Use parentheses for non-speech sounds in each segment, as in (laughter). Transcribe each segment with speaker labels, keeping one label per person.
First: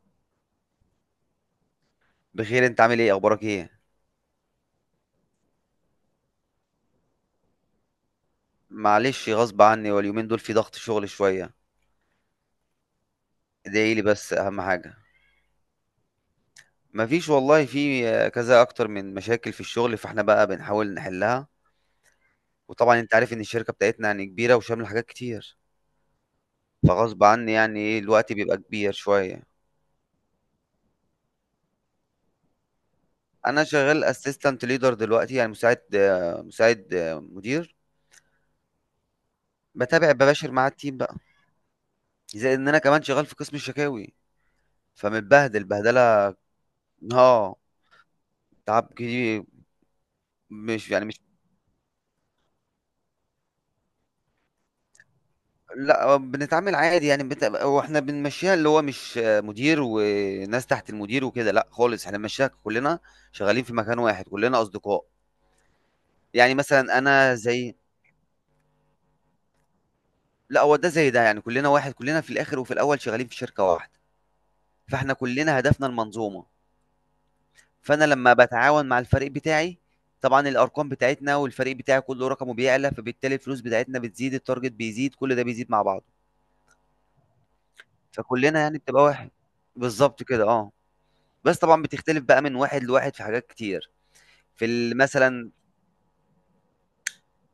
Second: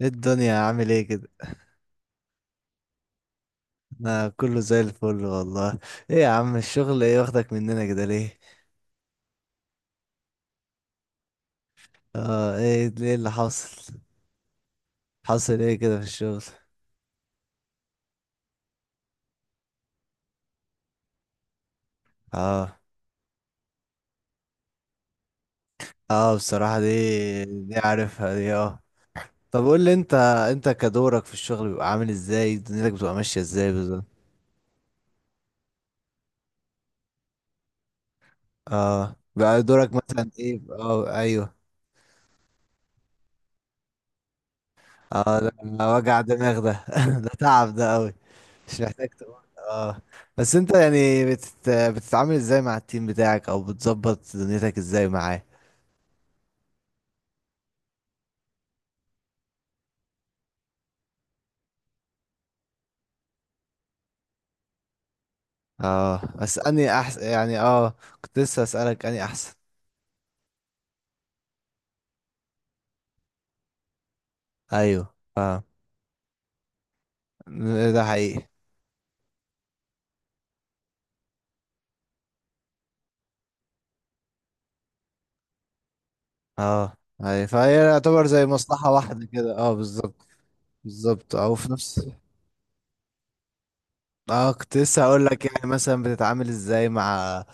Speaker 1: ايه الدنيا عامل ايه كده؟
Speaker 2: بخير، انت عامل ايه؟ اخبارك ايه؟
Speaker 1: انا كله زي الفل والله. ايه يا عم، الشغل ايه واخدك مننا كده ليه؟
Speaker 2: معلش، غصب عني واليومين دول في ضغط شغل شويه.
Speaker 1: اه، ايه ليه اللي حاصل؟
Speaker 2: ادعي لي، بس اهم حاجه.
Speaker 1: حاصل ايه كده في الشغل؟
Speaker 2: مفيش والله، في كذا اكتر من مشاكل في الشغل، فاحنا بقى بنحاول نحلها.
Speaker 1: اه.
Speaker 2: وطبعا انت عارف ان الشركه بتاعتنا يعني كبيره وشامله حاجات كتير.
Speaker 1: اه بصراحة دي
Speaker 2: فغصب عني،
Speaker 1: دي
Speaker 2: يعني ايه، الوقت
Speaker 1: عارفها دي،
Speaker 2: بيبقى
Speaker 1: اه.
Speaker 2: كبير شويه.
Speaker 1: طب قول لي انت، انت كدورك في الشغل بيبقى عامل ازاي؟ دنيتك بتبقى ماشية
Speaker 2: انا
Speaker 1: ازاي بالظبط؟
Speaker 2: شغال اسيستنت ليدر دلوقتي، يعني مساعد مساعد مدير.
Speaker 1: اه، بقى دورك
Speaker 2: بتابع
Speaker 1: مثلا
Speaker 2: بباشر
Speaker 1: ايه؟
Speaker 2: مع التيم
Speaker 1: اه
Speaker 2: بقى.
Speaker 1: ايوه.
Speaker 2: زي ان انا كمان شغال في قسم الشكاوي.
Speaker 1: اه
Speaker 2: فمتبهدل
Speaker 1: ده وجع
Speaker 2: بهدله.
Speaker 1: دماغ ده (laughs) ده
Speaker 2: اه،
Speaker 1: تعب ده قوي. مش
Speaker 2: تعب
Speaker 1: محتاج تقول.
Speaker 2: كتير.
Speaker 1: اه بس انت
Speaker 2: مش يعني مش
Speaker 1: يعني بتتعامل ازاي مع التيم بتاعك؟ او بتظبط دنيتك ازاي معاه؟
Speaker 2: لا، بنتعامل عادي، يعني هو احنا بنمشيها، اللي هو مش مدير وناس تحت المدير وكده، لا خالص، احنا بنمشيها كلنا. شغالين في مكان واحد، كلنا اصدقاء.
Speaker 1: اه،
Speaker 2: يعني
Speaker 1: بس اني
Speaker 2: مثلا
Speaker 1: احسن
Speaker 2: انا
Speaker 1: يعني،
Speaker 2: زي.
Speaker 1: اه. كنت لسه اسالك اني احسن.
Speaker 2: لا، هو ده زي ده، يعني كلنا واحد، كلنا في الاخر وفي الاول شغالين في شركة واحدة. فاحنا
Speaker 1: ايوه
Speaker 2: كلنا
Speaker 1: اه.
Speaker 2: هدفنا المنظومة.
Speaker 1: ده
Speaker 2: فانا لما
Speaker 1: حقيقي.
Speaker 2: بتعاون مع الفريق بتاعي، طبعا الارقام بتاعتنا والفريق بتاعي كله رقمه بيعلى، فبالتالي الفلوس بتاعتنا بتزيد، التارجت بيزيد، كل ده بيزيد مع بعضه.
Speaker 1: اه ايوه، فهي يعتبر زي
Speaker 2: فكلنا يعني
Speaker 1: مصلحة
Speaker 2: بتبقى
Speaker 1: واحدة
Speaker 2: واحد.
Speaker 1: كده، اه
Speaker 2: بالظبط
Speaker 1: بالظبط.
Speaker 2: كده، اه.
Speaker 1: بالظبط او
Speaker 2: بس
Speaker 1: في
Speaker 2: طبعًا
Speaker 1: نفس.
Speaker 2: بتختلف بقى من واحد لواحد في حاجات كتير،
Speaker 1: اه
Speaker 2: في
Speaker 1: كنت
Speaker 2: ال
Speaker 1: لسه هقول لك،
Speaker 2: مثلًا.
Speaker 1: يعني مثلا بتتعامل ازاي مع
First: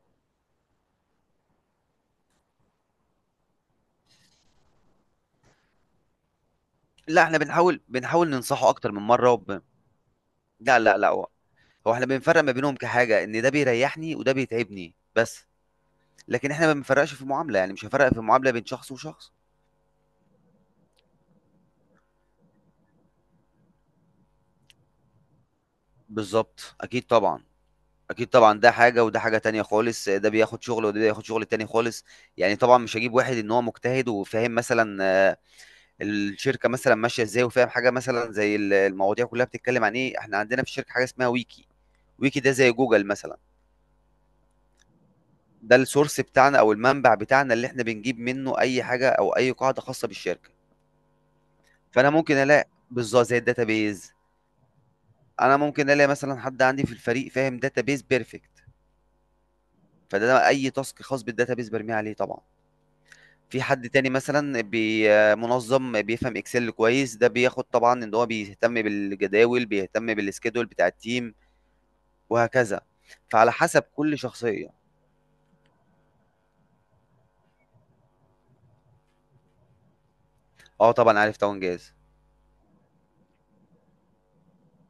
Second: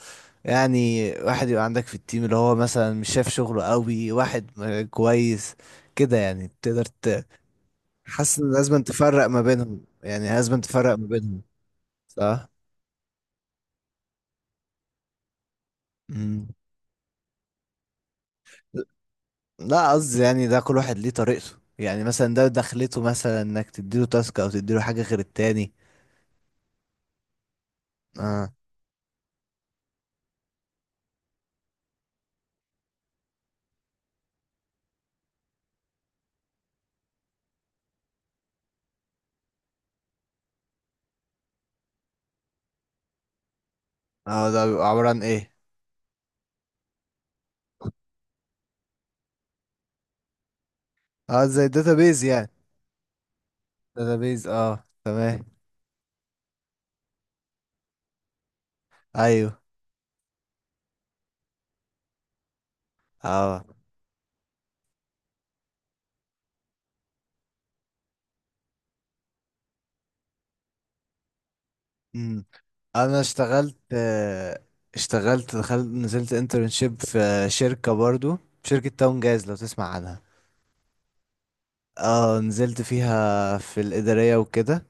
Speaker 1: يعني واحد يبقى عندك في التيم اللي هو مثلا مش شايف شغله قوي، واحد كويس كده، يعني تقدر
Speaker 2: لأ، إحنا بنحاول
Speaker 1: حاسس ان
Speaker 2: ننصحه
Speaker 1: لازم
Speaker 2: أكتر من
Speaker 1: تفرق
Speaker 2: مرّة
Speaker 1: ما بينهم؟ يعني لازم
Speaker 2: لأ،
Speaker 1: تفرق
Speaker 2: لأ،
Speaker 1: ما
Speaker 2: لأ، هو
Speaker 1: بينهم؟
Speaker 2: إحنا بنفرّق
Speaker 1: صح.
Speaker 2: ما بينهم كحاجة، إن ده بيريّحني وده بيتعبني بس،
Speaker 1: مم.
Speaker 2: لكن إحنا ما بنفرّقش في المعاملة، يعني مش هافرّق في المعاملة بين شخص وشخص.
Speaker 1: لا قصدي يعني ده كل واحد ليه طريقته، يعني مثلا ده دخلته مثلا انك تديله تاسك او تديله حاجة غير التاني.
Speaker 2: بالضبط، أكيد طبعًا، أكيد
Speaker 1: اه.
Speaker 2: طبعًا، ده حاجة وده حاجة تانية خالص، ده بياخد شغل وده بياخد شغل تاني خالص. يعني طبعًا مش هاجيب واحد إن هو مجتهد وفاهم مثلًا، الشركة مثلًا ماشية إزاي، وفاهم حاجة مثلًا زي ال المواضيع كلّها بتتكلّم عن إيه. إحنا عندنا في الشركة حاجة اسمها wiki، ويكي ده زي جوجل مثلا.
Speaker 1: اه ده بيبقى عبارة عن ايه؟
Speaker 2: ده السورس بتاعنا او المنبع بتاعنا، اللي احنا بنجيب منه اي حاجه او اي قاعده خاصه بالشركه.
Speaker 1: اه زي
Speaker 2: فانا
Speaker 1: الداتابيز
Speaker 2: ممكن
Speaker 1: يعني.
Speaker 2: الاقي بالظبط زي الداتابيز.
Speaker 1: داتابيز اه، تمام.
Speaker 2: انا ممكن الاقي مثلا حد عندي في الفريق فاهم داتابيز بيرفكت.
Speaker 1: ايوه.
Speaker 2: فده أنا اي تاسك خاص بالداتابيز برميه عليه طبعا. في
Speaker 1: اه
Speaker 2: حد تاني مثلا منظم بيفهم اكسل كويس، ده بياخد طبعا، ان هو بيهتم بالجداول، بيهتم بالسكيدول بتاع التيم.
Speaker 1: امم.
Speaker 2: وهكذا.
Speaker 1: انا
Speaker 2: فعلى
Speaker 1: اشتغلت
Speaker 2: حسب كل شخصيه.
Speaker 1: اشتغلت دخلت نزلت انترنشيب في شركة برضو، شركة تاون جاز لو تسمع عنها.
Speaker 2: اه طبعا عارف، طبعا جاهز.
Speaker 1: اه نزلت فيها في الإدارية وكده،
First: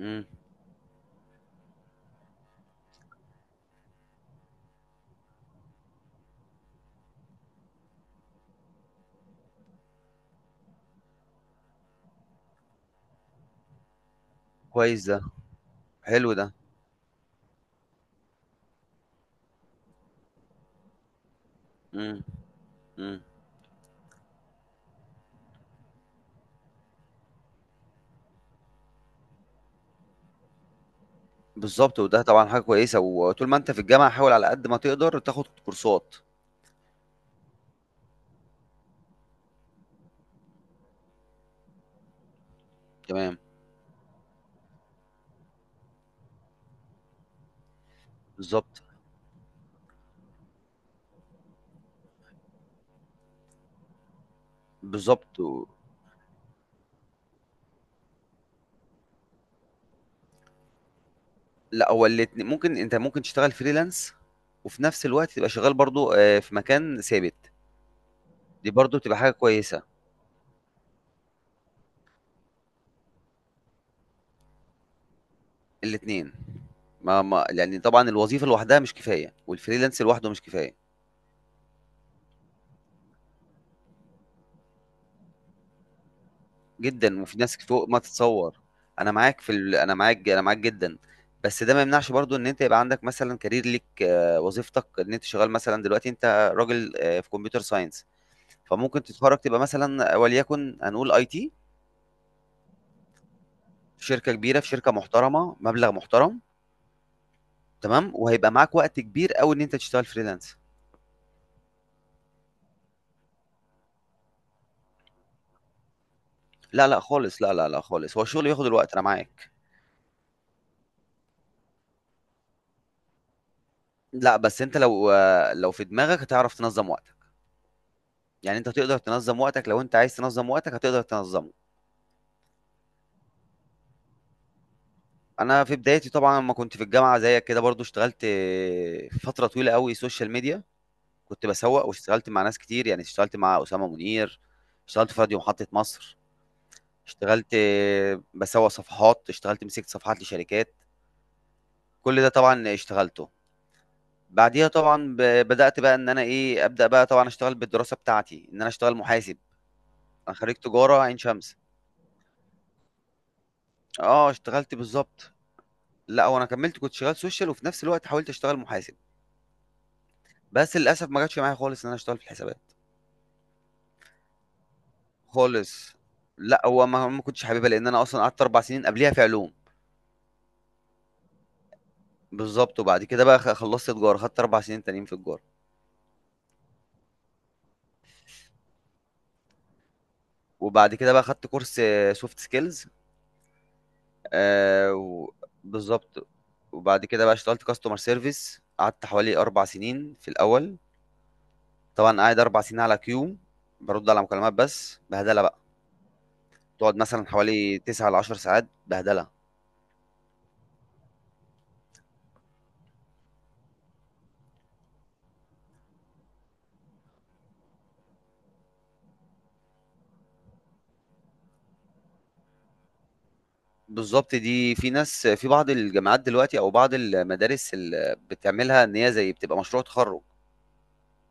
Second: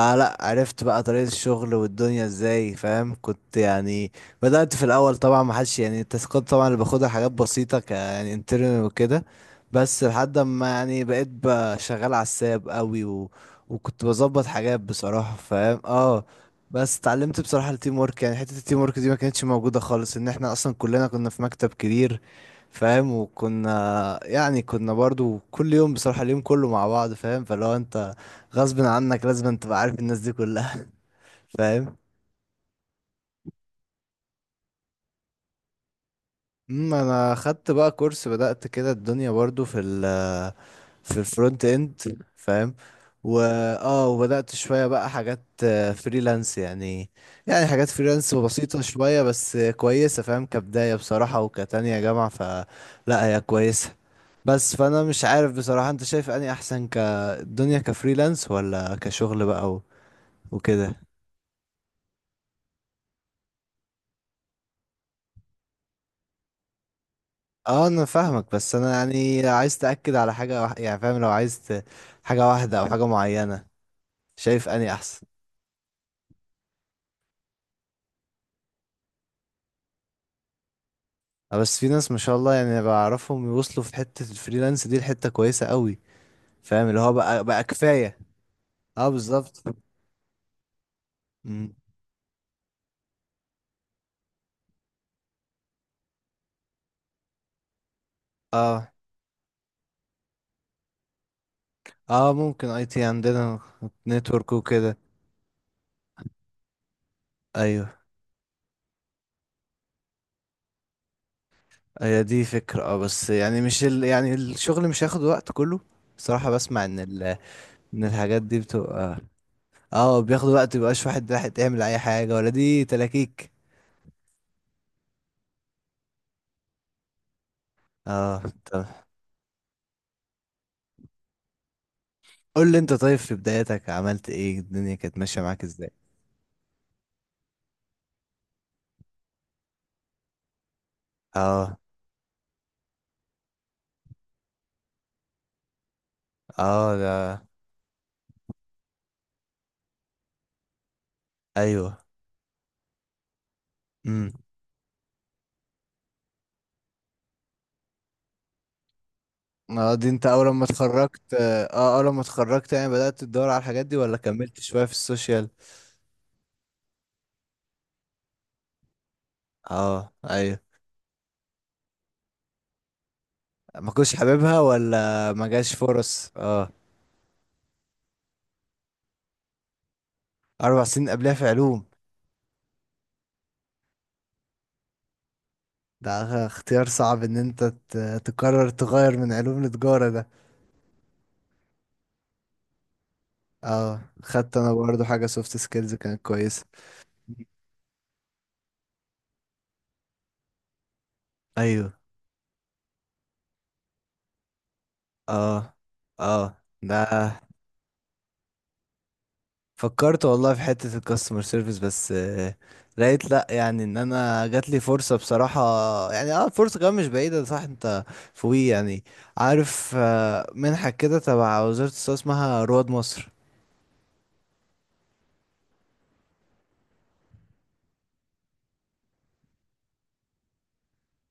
Speaker 2: امم
Speaker 1: عرفت بقى طريقة الشغل والدنيا ازاي، فاهم؟ كنت يعني بدأت في الأول طبعا ما حدش يعني، التاسكات طبعا اللي باخدها حاجات بسيطة، ك يعني انترنال وكده. بس لحد ما يعني بقيت بقى شغال على الساب قوي و... وكنت بظبط حاجات
Speaker 2: كويس ده،
Speaker 1: بصراحة، فاهم؟ اه.
Speaker 2: حلو ده.
Speaker 1: بس اتعلمت بصراحة التيم ورك، يعني حتة التيم ورك دي ما كانتش موجودة خالص، ان احنا اصلا كلنا كنا في مكتب كبير
Speaker 2: إمم،
Speaker 1: فاهم،
Speaker 2: إمم،
Speaker 1: وكنا يعني كنا برضو كل يوم بصراحة اليوم كله مع بعض، فاهم؟ فلو انت غصب عنك لازم تبقى عارف الناس دي كلها (laughs) فاهم.
Speaker 2: بالضبط، وده طبعًا حاجة كويسة، وطول ما أنت في الجامعة حاول على قد ما تقدر تاخد كورسات.
Speaker 1: امم، انا خدت بقى كورس، بدأت كده الدنيا برضو في في الفرونت اند، فاهم؟ و
Speaker 2: تمام.
Speaker 1: اه، وبدأت شوية بقى حاجات فريلانس يعني، يعني حاجات فريلانس بسيطة
Speaker 2: بالضبط.
Speaker 1: شوية بس كويسة فاهم، كبداية بصراحة وكتانية جامعة فلا هي كويسة. بس فانا مش
Speaker 2: بالضبط،
Speaker 1: عارف
Speaker 2: و.
Speaker 1: بصراحة، انت شايف اني احسن كالدنيا كفريلانس ولا كشغل بقى و- وكده؟
Speaker 2: لأ، هو الاتن ممكن، أنت ممكن تشتغل freelance وفي نفس الوقت تبقى شغال برضه في مكان ثابت.
Speaker 1: اه انا فاهمك،
Speaker 2: دي
Speaker 1: بس انا
Speaker 2: برضه بتبقى حاجة
Speaker 1: يعني عايز
Speaker 2: كويسة.
Speaker 1: تأكد على حاجة يعني فاهم، لو عايز حاجة واحدة او حاجة معينة، شايف اني احسن؟
Speaker 2: الاتنين. ما ما لإن طبعًا الوظيفة لوحدها مش كفاية، والfreelance لوحده مش كفاية.
Speaker 1: بس في ناس ما شاء الله يعني بعرفهم يوصلوا في حتة الفريلانس دي لحتة كويسة قوي، فاهم؟ اللي هو
Speaker 2: جدًا، وفي
Speaker 1: بقى
Speaker 2: ناس
Speaker 1: بقى
Speaker 2: فوق ما
Speaker 1: كفاية.
Speaker 2: تتصوّر.
Speaker 1: اه
Speaker 2: أنا معاك في
Speaker 1: بالظبط.
Speaker 2: ال أنا معاك أنا معاك جدًا. بس
Speaker 1: مم.
Speaker 2: ده ما يمنعش برضه إن أنت يبقى عندك مثلًا career ليك، وظيفتك، إن أنت شغّال مثلًا دلوقتي أنت راجل في computer science.
Speaker 1: اه.
Speaker 2: فممكن تتخرّج تبقى مثلًا وليكن هنقول IT
Speaker 1: اه ممكن اي تي عندنا،
Speaker 2: في شركة
Speaker 1: نتورك
Speaker 2: كبيرة، في شركة
Speaker 1: وكده.
Speaker 2: محترمة، مبلغ محترم.
Speaker 1: ايوه.
Speaker 2: تمام، وهيبقى معاك وقت كبير أوي إن أنت تشتغل freelance.
Speaker 1: هي دي فكرة اه، بس يعني مش ال... يعني الشغل مش هياخد وقت كله؟ صراحة بسمع
Speaker 2: لا،
Speaker 1: ان
Speaker 2: لأ خالص، لا، لا، لأ
Speaker 1: ان
Speaker 2: خالص، هو
Speaker 1: الحاجات
Speaker 2: الشغل
Speaker 1: دي
Speaker 2: بياخد الوقت أنا
Speaker 1: بتبقى
Speaker 2: معاك.
Speaker 1: اه بياخد وقت، مبيبقاش واحد راح تعمل اي حاجة، ولا دي تلاكيك؟
Speaker 2: لأ، بس أنت لو لو في دماغك هتعرف تنظّم وقتك،
Speaker 1: اه
Speaker 2: يعني أنت
Speaker 1: طب
Speaker 2: هتقدر تنظّم وقتك، لو أنت عايز تنظّم وقتك هتقدر تنظّمه.
Speaker 1: قول لي انت، طيب في بدايتك عملت ايه؟ الدنيا كانت ماشية معاك
Speaker 2: انا في
Speaker 1: ازاي؟
Speaker 2: بدايتي طبعا لما كنت في الجامعه زيك كده، برضو اشتغلت فتره طويله قوي سوشيال ميديا. كنت
Speaker 1: اه.
Speaker 2: بسوق، واشتغلت مع ناس كتير، يعني اشتغلت مع اسامه منير. اشتغلت في راديو محطه مصر.
Speaker 1: اه ده.
Speaker 2: اشتغلت بسوق صفحات، اشتغلت مسكت صفحات لشركات.
Speaker 1: ايوه.
Speaker 2: كل ده طبعا اشتغلته.
Speaker 1: امم.
Speaker 2: بعديها طبعا بدات بقى ان انا ايه، ابدا بقى طبعا اشتغل بالدراسه بتاعتي، ان انا اشتغل محاسب.
Speaker 1: اه دي انت
Speaker 2: انا
Speaker 1: اول
Speaker 2: خريج
Speaker 1: ما
Speaker 2: تجاره عين
Speaker 1: اتخرجت؟
Speaker 2: شمس.
Speaker 1: اه اول ما اتخرجت يعني بدأت تدور على الحاجات دي، ولا
Speaker 2: اه
Speaker 1: كملت
Speaker 2: اشتغلت
Speaker 1: شوية في
Speaker 2: بالظبط.
Speaker 1: السوشيال؟
Speaker 2: لا، وانا كملت كنت شغال سوشيال وفي نفس الوقت حاولت اشتغل محاسب.
Speaker 1: اه ايوه.
Speaker 2: بس للاسف ما جاتش معايا خالص ان انا اشتغل في الحسابات.
Speaker 1: ما كنتش حاببها ولا ما جاش
Speaker 2: خالص.
Speaker 1: فرص؟
Speaker 2: لا،
Speaker 1: اه.
Speaker 2: هو ما كنتش حاببها لان انا اصلا قعدت اربع سنين قبليها في علوم.
Speaker 1: اربع سنين قبلها في علوم.
Speaker 2: بالظبط، وبعد كده بقى خلصت تجاره، خدت اربع سنين تانيين في تجاره.
Speaker 1: ده اختيار صعب ان انت تقرر تغير من علوم لتجارة ده.
Speaker 2: وبعد كده بقى خدت كورس سوفت سكيلز.
Speaker 1: اه. خدت انا
Speaker 2: آه
Speaker 1: برضو حاجة
Speaker 2: و-
Speaker 1: سوفت سكيلز كانت
Speaker 2: بالظبط.
Speaker 1: كويسة.
Speaker 2: وبعد كده بقى اشتغلت كاستمر سيرفيس، قعدت حوالي اربع سنين في الاول.
Speaker 1: ايوه.
Speaker 2: طبعا قاعد اربع سنين على كيو. برد على مكالمات، بس بهدله
Speaker 1: اه.
Speaker 2: بقى.
Speaker 1: اه
Speaker 2: تقعد
Speaker 1: ده.
Speaker 2: مثلا حوالي 9 ل 10 ساعات بهدله.
Speaker 1: فكرت والله في حتة الكاستمر سيرفيس بس لقيت لا، يعني ان انا جات لي فرصة بصراحة، يعني اه فرصة كمان مش بعيدة، صح؟ انت فوقي يعني، عارف منحة كده تبع وزارة الصحة اسمها رواد مصر؟
Speaker 2: بالضبط، دي في ناس في بعض الجامعات دلوقتي أو بعض المدارس ال بتعملها، إن هي زي بتبقى مشروع تخرُّج.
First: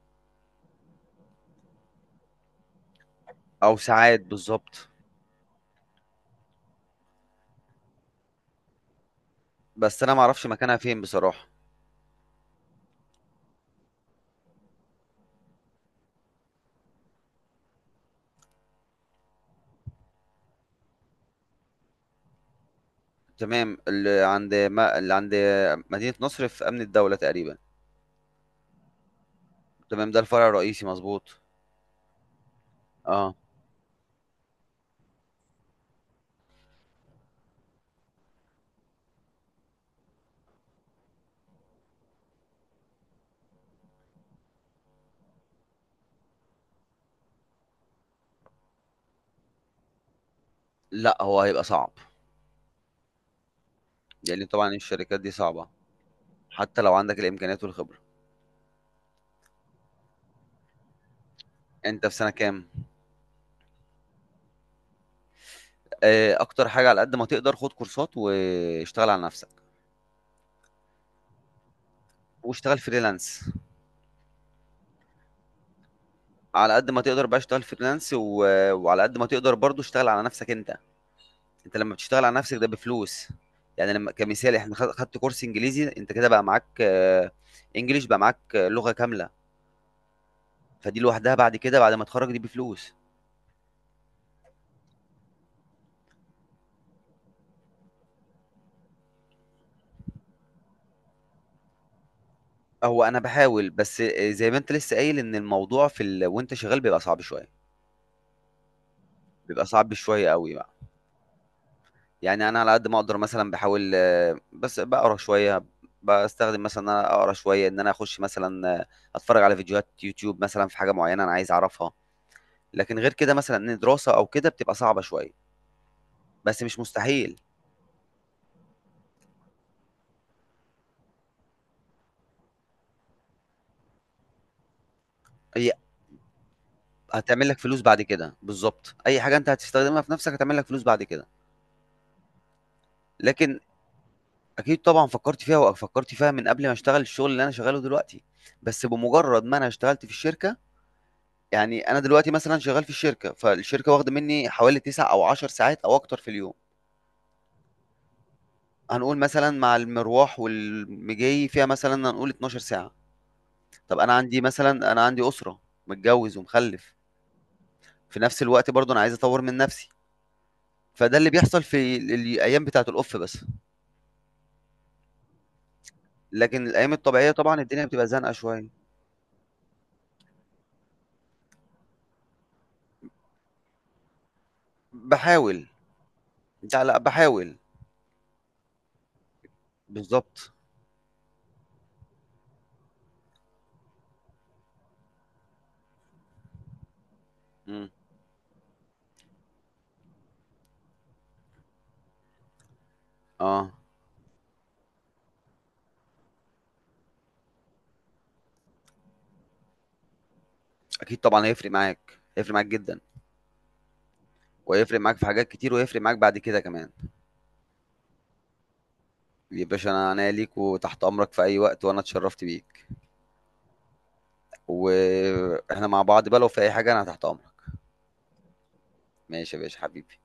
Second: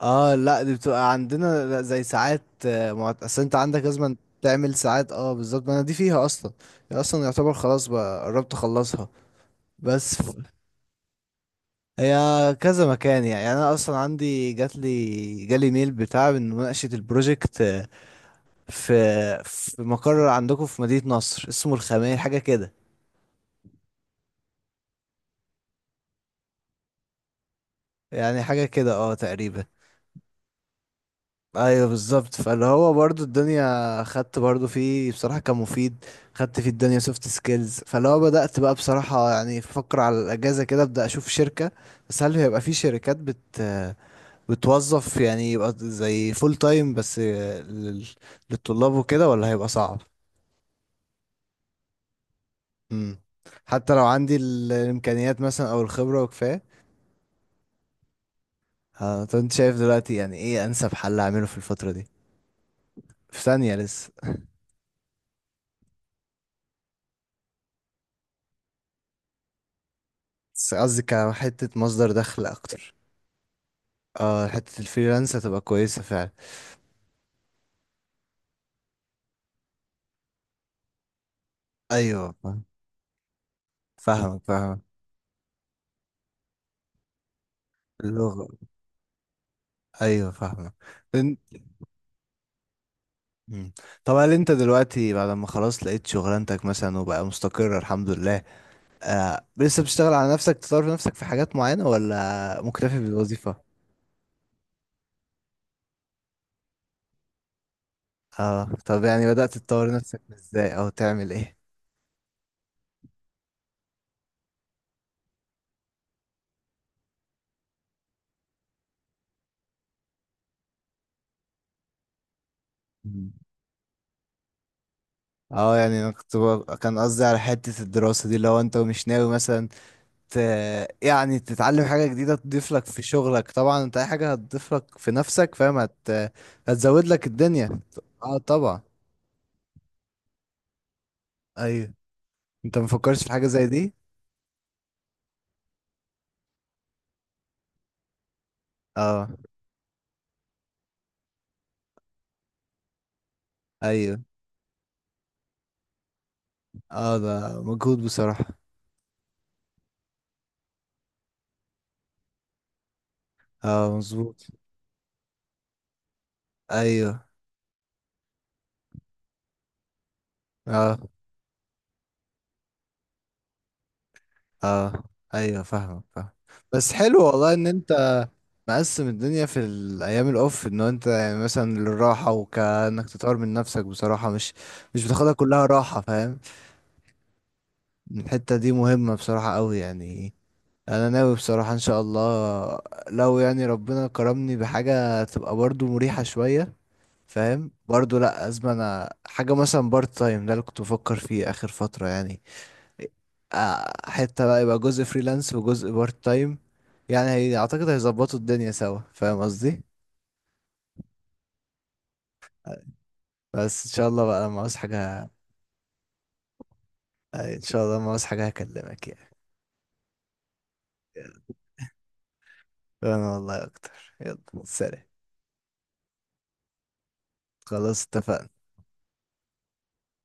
Speaker 1: اه لا، دي بتبقى عندنا زي ساعات اصل انت
Speaker 2: أو
Speaker 1: عندك لازم
Speaker 2: ساعات،
Speaker 1: تعمل
Speaker 2: بالضبط.
Speaker 1: ساعات، اه بالظبط. ما انا دي فيها اصلا، هي اصلا يعتبر خلاص بقى، قربت اخلصها.
Speaker 2: بس أنا
Speaker 1: بس
Speaker 2: ما
Speaker 1: ف-
Speaker 2: أعرفش مكانها فين بصراحة.
Speaker 1: هي كذا مكان يعني، يعني انا اصلا عندي جات لي جالي ميل بتاع من مناقشه البروجكت في في مقر عندكم في مدينه نصر اسمه الخميل حاجه كده.
Speaker 2: تمام، اللي عند ما اللي عند مدينة نصر في أمن الدولة تقريبًا.
Speaker 1: يعني حاجه كده اه تقريبا.
Speaker 2: تمام، ده الفرع الرئيسي مضبوط.
Speaker 1: ايوه بالظبط، فاللي هو برضو
Speaker 2: آه.
Speaker 1: الدنيا خدت برضو فيه بصراحه كان مفيد، خدت فيه الدنيا سوفت سكيلز. فاللي هو بدات بقى بصراحه يعني افكر على الاجازه كده ابدا اشوف شركه. بس هل هيبقى في شركات بتوظف يعني، يبقى زي فول تايم بس للطلاب وكده، ولا هيبقى صعب؟
Speaker 2: لأ، هو هيبقى صعب.
Speaker 1: امم. حتى لو عندي
Speaker 2: لإن طبعًا الشركات دي
Speaker 1: الامكانيات
Speaker 2: صعبة،
Speaker 1: مثلا او الخبرة وكفاية؟
Speaker 2: حتى لو عندك الإمكانيات والخبرة.
Speaker 1: طب انت شايف دلوقتي يعني ايه انسب حل اعمله في الفترة دي؟
Speaker 2: أنت في سَنة كام؟
Speaker 1: في ثانية لسه.
Speaker 2: أكتر حاجة، على قد ما تقدر خُد كورسات، واشتغل على نَفْسك،
Speaker 1: بس قصدي كحتة مصدر دخل
Speaker 2: واشتغل
Speaker 1: اكتر.
Speaker 2: freelance.
Speaker 1: اه حتة الفريلانس هتبقى كويسة فعلا.
Speaker 2: على قد ما تقدر بقى اشتغل فريلانس، و... وعلى قد ما تقدر برضو اشتغل على نفسك انت. انت لما بتشتغل
Speaker 1: ايوه
Speaker 2: على نفسك
Speaker 1: فاهم.
Speaker 2: ده بفلوس، يعني لما
Speaker 1: فاهمك
Speaker 2: كمثال، احنا
Speaker 1: فاهمك.
Speaker 2: خدت كورس انجليزي، انت كده بقى معاك، انجليش بقى معاك،
Speaker 1: اللغة.
Speaker 2: لغة كاملة.
Speaker 1: ايوه فاهمك.
Speaker 2: فدي لوحدها
Speaker 1: إن-
Speaker 2: بعد كده، بعد ما تخرج دي بفلوس.
Speaker 1: مم. طب هل انت دلوقتي بعد ما خلاص لقيت شغلانتك مثلا وبقى مستقر الحمد لله، آه لسه بتشتغل على نفسك تطور في نفسك في حاجات معينة، ولا مكتفي
Speaker 2: هو انا
Speaker 1: بالوظيفة؟
Speaker 2: بحاول بس، زي ما انت لسه قايل ان الموضوع في ال، وانت شغال بيبقى صعب شوية.
Speaker 1: اه طب يعني بدأت
Speaker 2: بيبقى
Speaker 1: تطور
Speaker 2: صعب
Speaker 1: نفسك
Speaker 2: شوية قوي.
Speaker 1: ازاي او تعمل ايه؟
Speaker 2: يعني انا على قد ما اقدر مثلا بحاول، بس بقرا شويه. بستخدم مثلا ان انا اقرا شويه، ان انا اخش مثلا، اتفرج على فيديوهات يوتيوب مثلا في حاجه معينه انا عايز اعرفها. لكن غير
Speaker 1: مم.
Speaker 2: كده مثلا ان دراسه او كده، بتبقى صعبه شويه.
Speaker 1: اه يعني انا كنت
Speaker 2: بس مش
Speaker 1: كان قصدي على
Speaker 2: مستحيل.
Speaker 1: حتة الدراسة دي، لو انت مش ناوي مثلا ت... يعني تتعلم حاجة جديدة تضيف لك في شغلك، طبعا انت اي حاجة هتضيف لك في نفسك
Speaker 2: هي
Speaker 1: فاهم هتزود لك
Speaker 2: هتعمل لك
Speaker 1: الدنيا.
Speaker 2: فلوس بعد كده،
Speaker 1: اه طبعا.
Speaker 2: بالظبط، اي حاجه انت هتستخدمها في نفسك هتعمل لك فلوس بعد كده.
Speaker 1: ايوه. انت مفكرش في حاجة
Speaker 2: لكن
Speaker 1: زي دي؟
Speaker 2: اكيد طبعا فكرت فيها، وفكرت فيها من قبل ما اشتغل الشغل اللي انا شغاله دلوقتي. بس
Speaker 1: اه.
Speaker 2: بمجرد ما انا اشتغلت في الشركه، يعني انا دلوقتي مثلا شغال في الشركه، فالشركه واخده
Speaker 1: ايوه.
Speaker 2: مني حوالي 9 او 10 ساعات او اكتر في اليوم.
Speaker 1: اه ده مجهود بصراحة.
Speaker 2: هنقول مثلا مع المروح والمجي فيها، مثلا هنقول 12 ساعه.
Speaker 1: اه
Speaker 2: طب انا عندي
Speaker 1: مظبوط.
Speaker 2: مثلا، انا عندي اسره، متجوز ومخلف.
Speaker 1: ايوه.
Speaker 2: في نفس الوقت برضه انا عايز اطور من نفسي.
Speaker 1: اه.
Speaker 2: فده اللي بيحصل في الايام بتاعه الاوف بس.
Speaker 1: اه ايوه فاهمك فاهم.
Speaker 2: لكن
Speaker 1: بس
Speaker 2: الايام
Speaker 1: حلو
Speaker 2: الطبيعيه
Speaker 1: والله
Speaker 2: طبعا
Speaker 1: ان
Speaker 2: الدنيا بتبقى
Speaker 1: انت
Speaker 2: زنقه شويه.
Speaker 1: مقسم الدنيا، في الايام الاوف ان انت يعني مثلا للراحه وكانك تطور من نفسك بصراحه، مش مش بتاخدها كلها
Speaker 2: بحاول.
Speaker 1: راحه فاهم.
Speaker 2: لا، لا، بحاول.
Speaker 1: الحته دي مهمه بصراحه قوي يعني.
Speaker 2: بالظبط.
Speaker 1: انا ناوي بصراحه ان شاء الله لو يعني ربنا كرمني بحاجه تبقى برضو مريحه شويه فاهم،
Speaker 2: مم.
Speaker 1: برضو لا ازمه انا حاجه مثلا بارت تايم، ده اللي كنت بفكر فيه اخر فتره يعني.
Speaker 2: اه،
Speaker 1: حتة بقى يبقى جزء فريلانس وجزء بارت تايم، يعني هي اعتقد هيظبطوا الدنيا سوا، فاهم قصدي؟
Speaker 2: اكيد طبعا، هيفرق معاك جدا،
Speaker 1: بس ان شاء الله بقى لما عاوز
Speaker 2: وهيفرق معاك في
Speaker 1: حاجة،
Speaker 2: حاجات كتير، وهيفرق معاك بعد كده كمان.
Speaker 1: ان شاء الله لما عاوز حاجة هكلمك يعني.
Speaker 2: يا باشا، انا عناية ليك وتحت امرك في اي وقت، وانا اتشرفت بيك.
Speaker 1: انا والله اكتر، يلا سلام.
Speaker 2: واحنا مع بعض بقى، لو في اي حاجه انا تحت امرك.
Speaker 1: خلاص اتفقنا.
Speaker 2: ماشي يا باشا حبيبي.